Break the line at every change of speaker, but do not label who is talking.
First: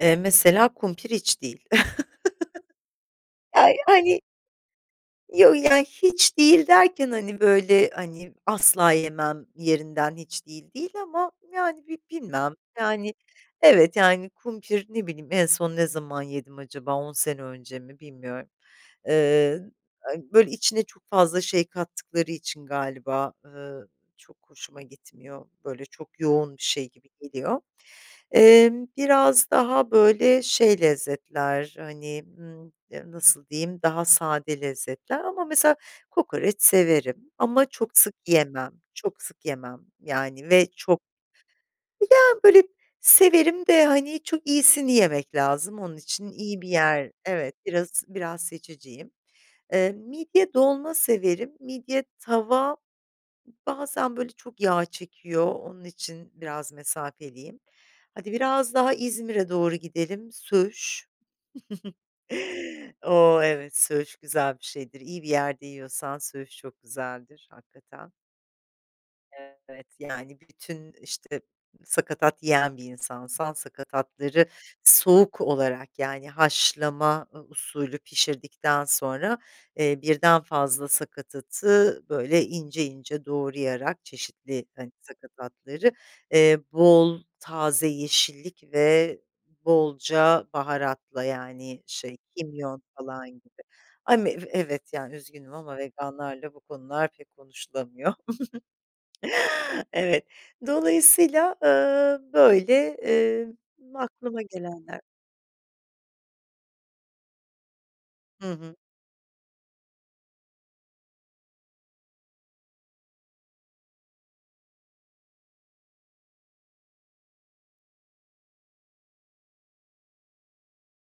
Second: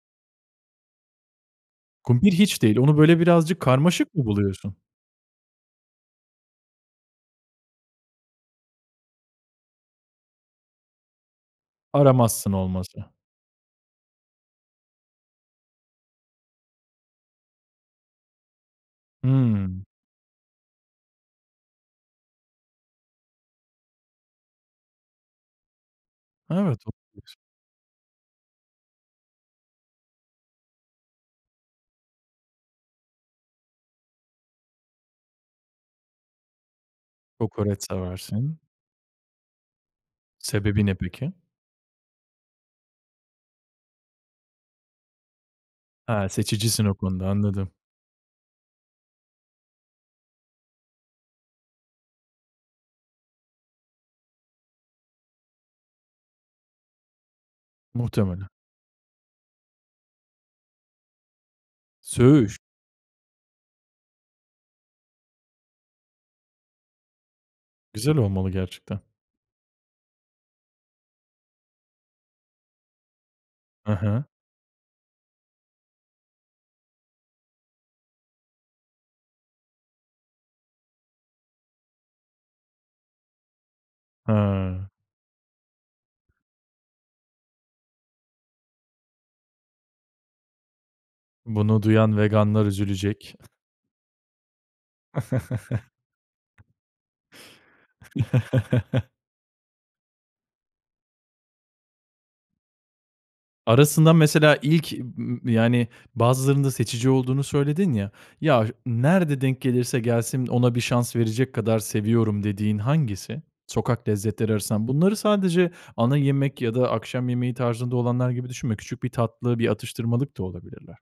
Eee, mesela kumpir hiç değil.
Kumpir hiç değil, onu böyle birazcık
Aaa,
karmaşık
yani...
mı buluyorsun?
Yo, yani hiç değil derken hani böyle, hani, asla yemem yerinden hiç değil, değil ama yani bi
Aramazsın
bilmem.
olmasa.
Yani evet, yani kumpir, ne bileyim ,en son ne zaman yedim acaba 10 sene önce mi, bilmiyorum. Eee,
Hımm.
a böyle içine çok fazla şey kattıkları için galiba, eee, çok hoşuma gitmiyor, böyle çok yoğun bir
Evet,
şey gibi
olabilir.
geliyor. Emm, biraz daha böyle şey lezzetler hani, ımm, nasıl diyeyim, daha sade lezzetler ama mesela kokoreç severim ama
Kokoreç
çok sık
seversin.
yiyemem. Çok sık yemem yani ve
Sebebi ne
çok
peki?
Ya böyle severim de hani çok iyisini yemek lazım onun
Ha,
için iyi bir
seçicisin o
yer
konuda,
Evet,
anladım.
biraz biraz seçiciyim. Eee, midye dolma severim. Midye tava bazen böyle çok yağ çekiyor, onun için biraz mesafeliyim. Hadi
Muhtemelen.
biraz daha İzmir'e doğru gidelim. Söğüş.
Söğüş?
O, evet söğüş güzel bir şeydir, iyi bir yerde yiyorsan söğüş çok güzeldir hakikaten.
Güzel olmalı gerçekten.
Evet, yani bütün, işte, sakatat yiyen bir insansan
Hı hı.
sakatatları soğuk olarak yani haşlama usulü pişirdikten sonra, eee, birden fazla sakatatı böyle ince ince doğrayarak çeşitli,
Ha.
hani, sakatatları, eee, bol taze yeşillik ve bolca baharatla yani
Bunu
şey
duyan veganlar
kimyon falan
üzülecek.
gibi. Ami ev evet yani üzgünüm ama veganlarla bu konular pek konuşulamıyor. Evet, dolayısıyla, ııı, böyle, eee,
Arasında
aklıma
mesela ilk
gelenler.
m yani bazılarında seçici olduğunu söyledin ya,
Hı
ya
hı.
nerede denk gelirse gelsin ona bir şans verecek kadar seviyorum dediğin hangisi? Sokak lezzetleri arasından. Bunları sadece ana yemek ya da akşam yemeği tarzında olanlar gibi düşünme. Küçük bir tatlı, bir atıştırmalık da olabilirler.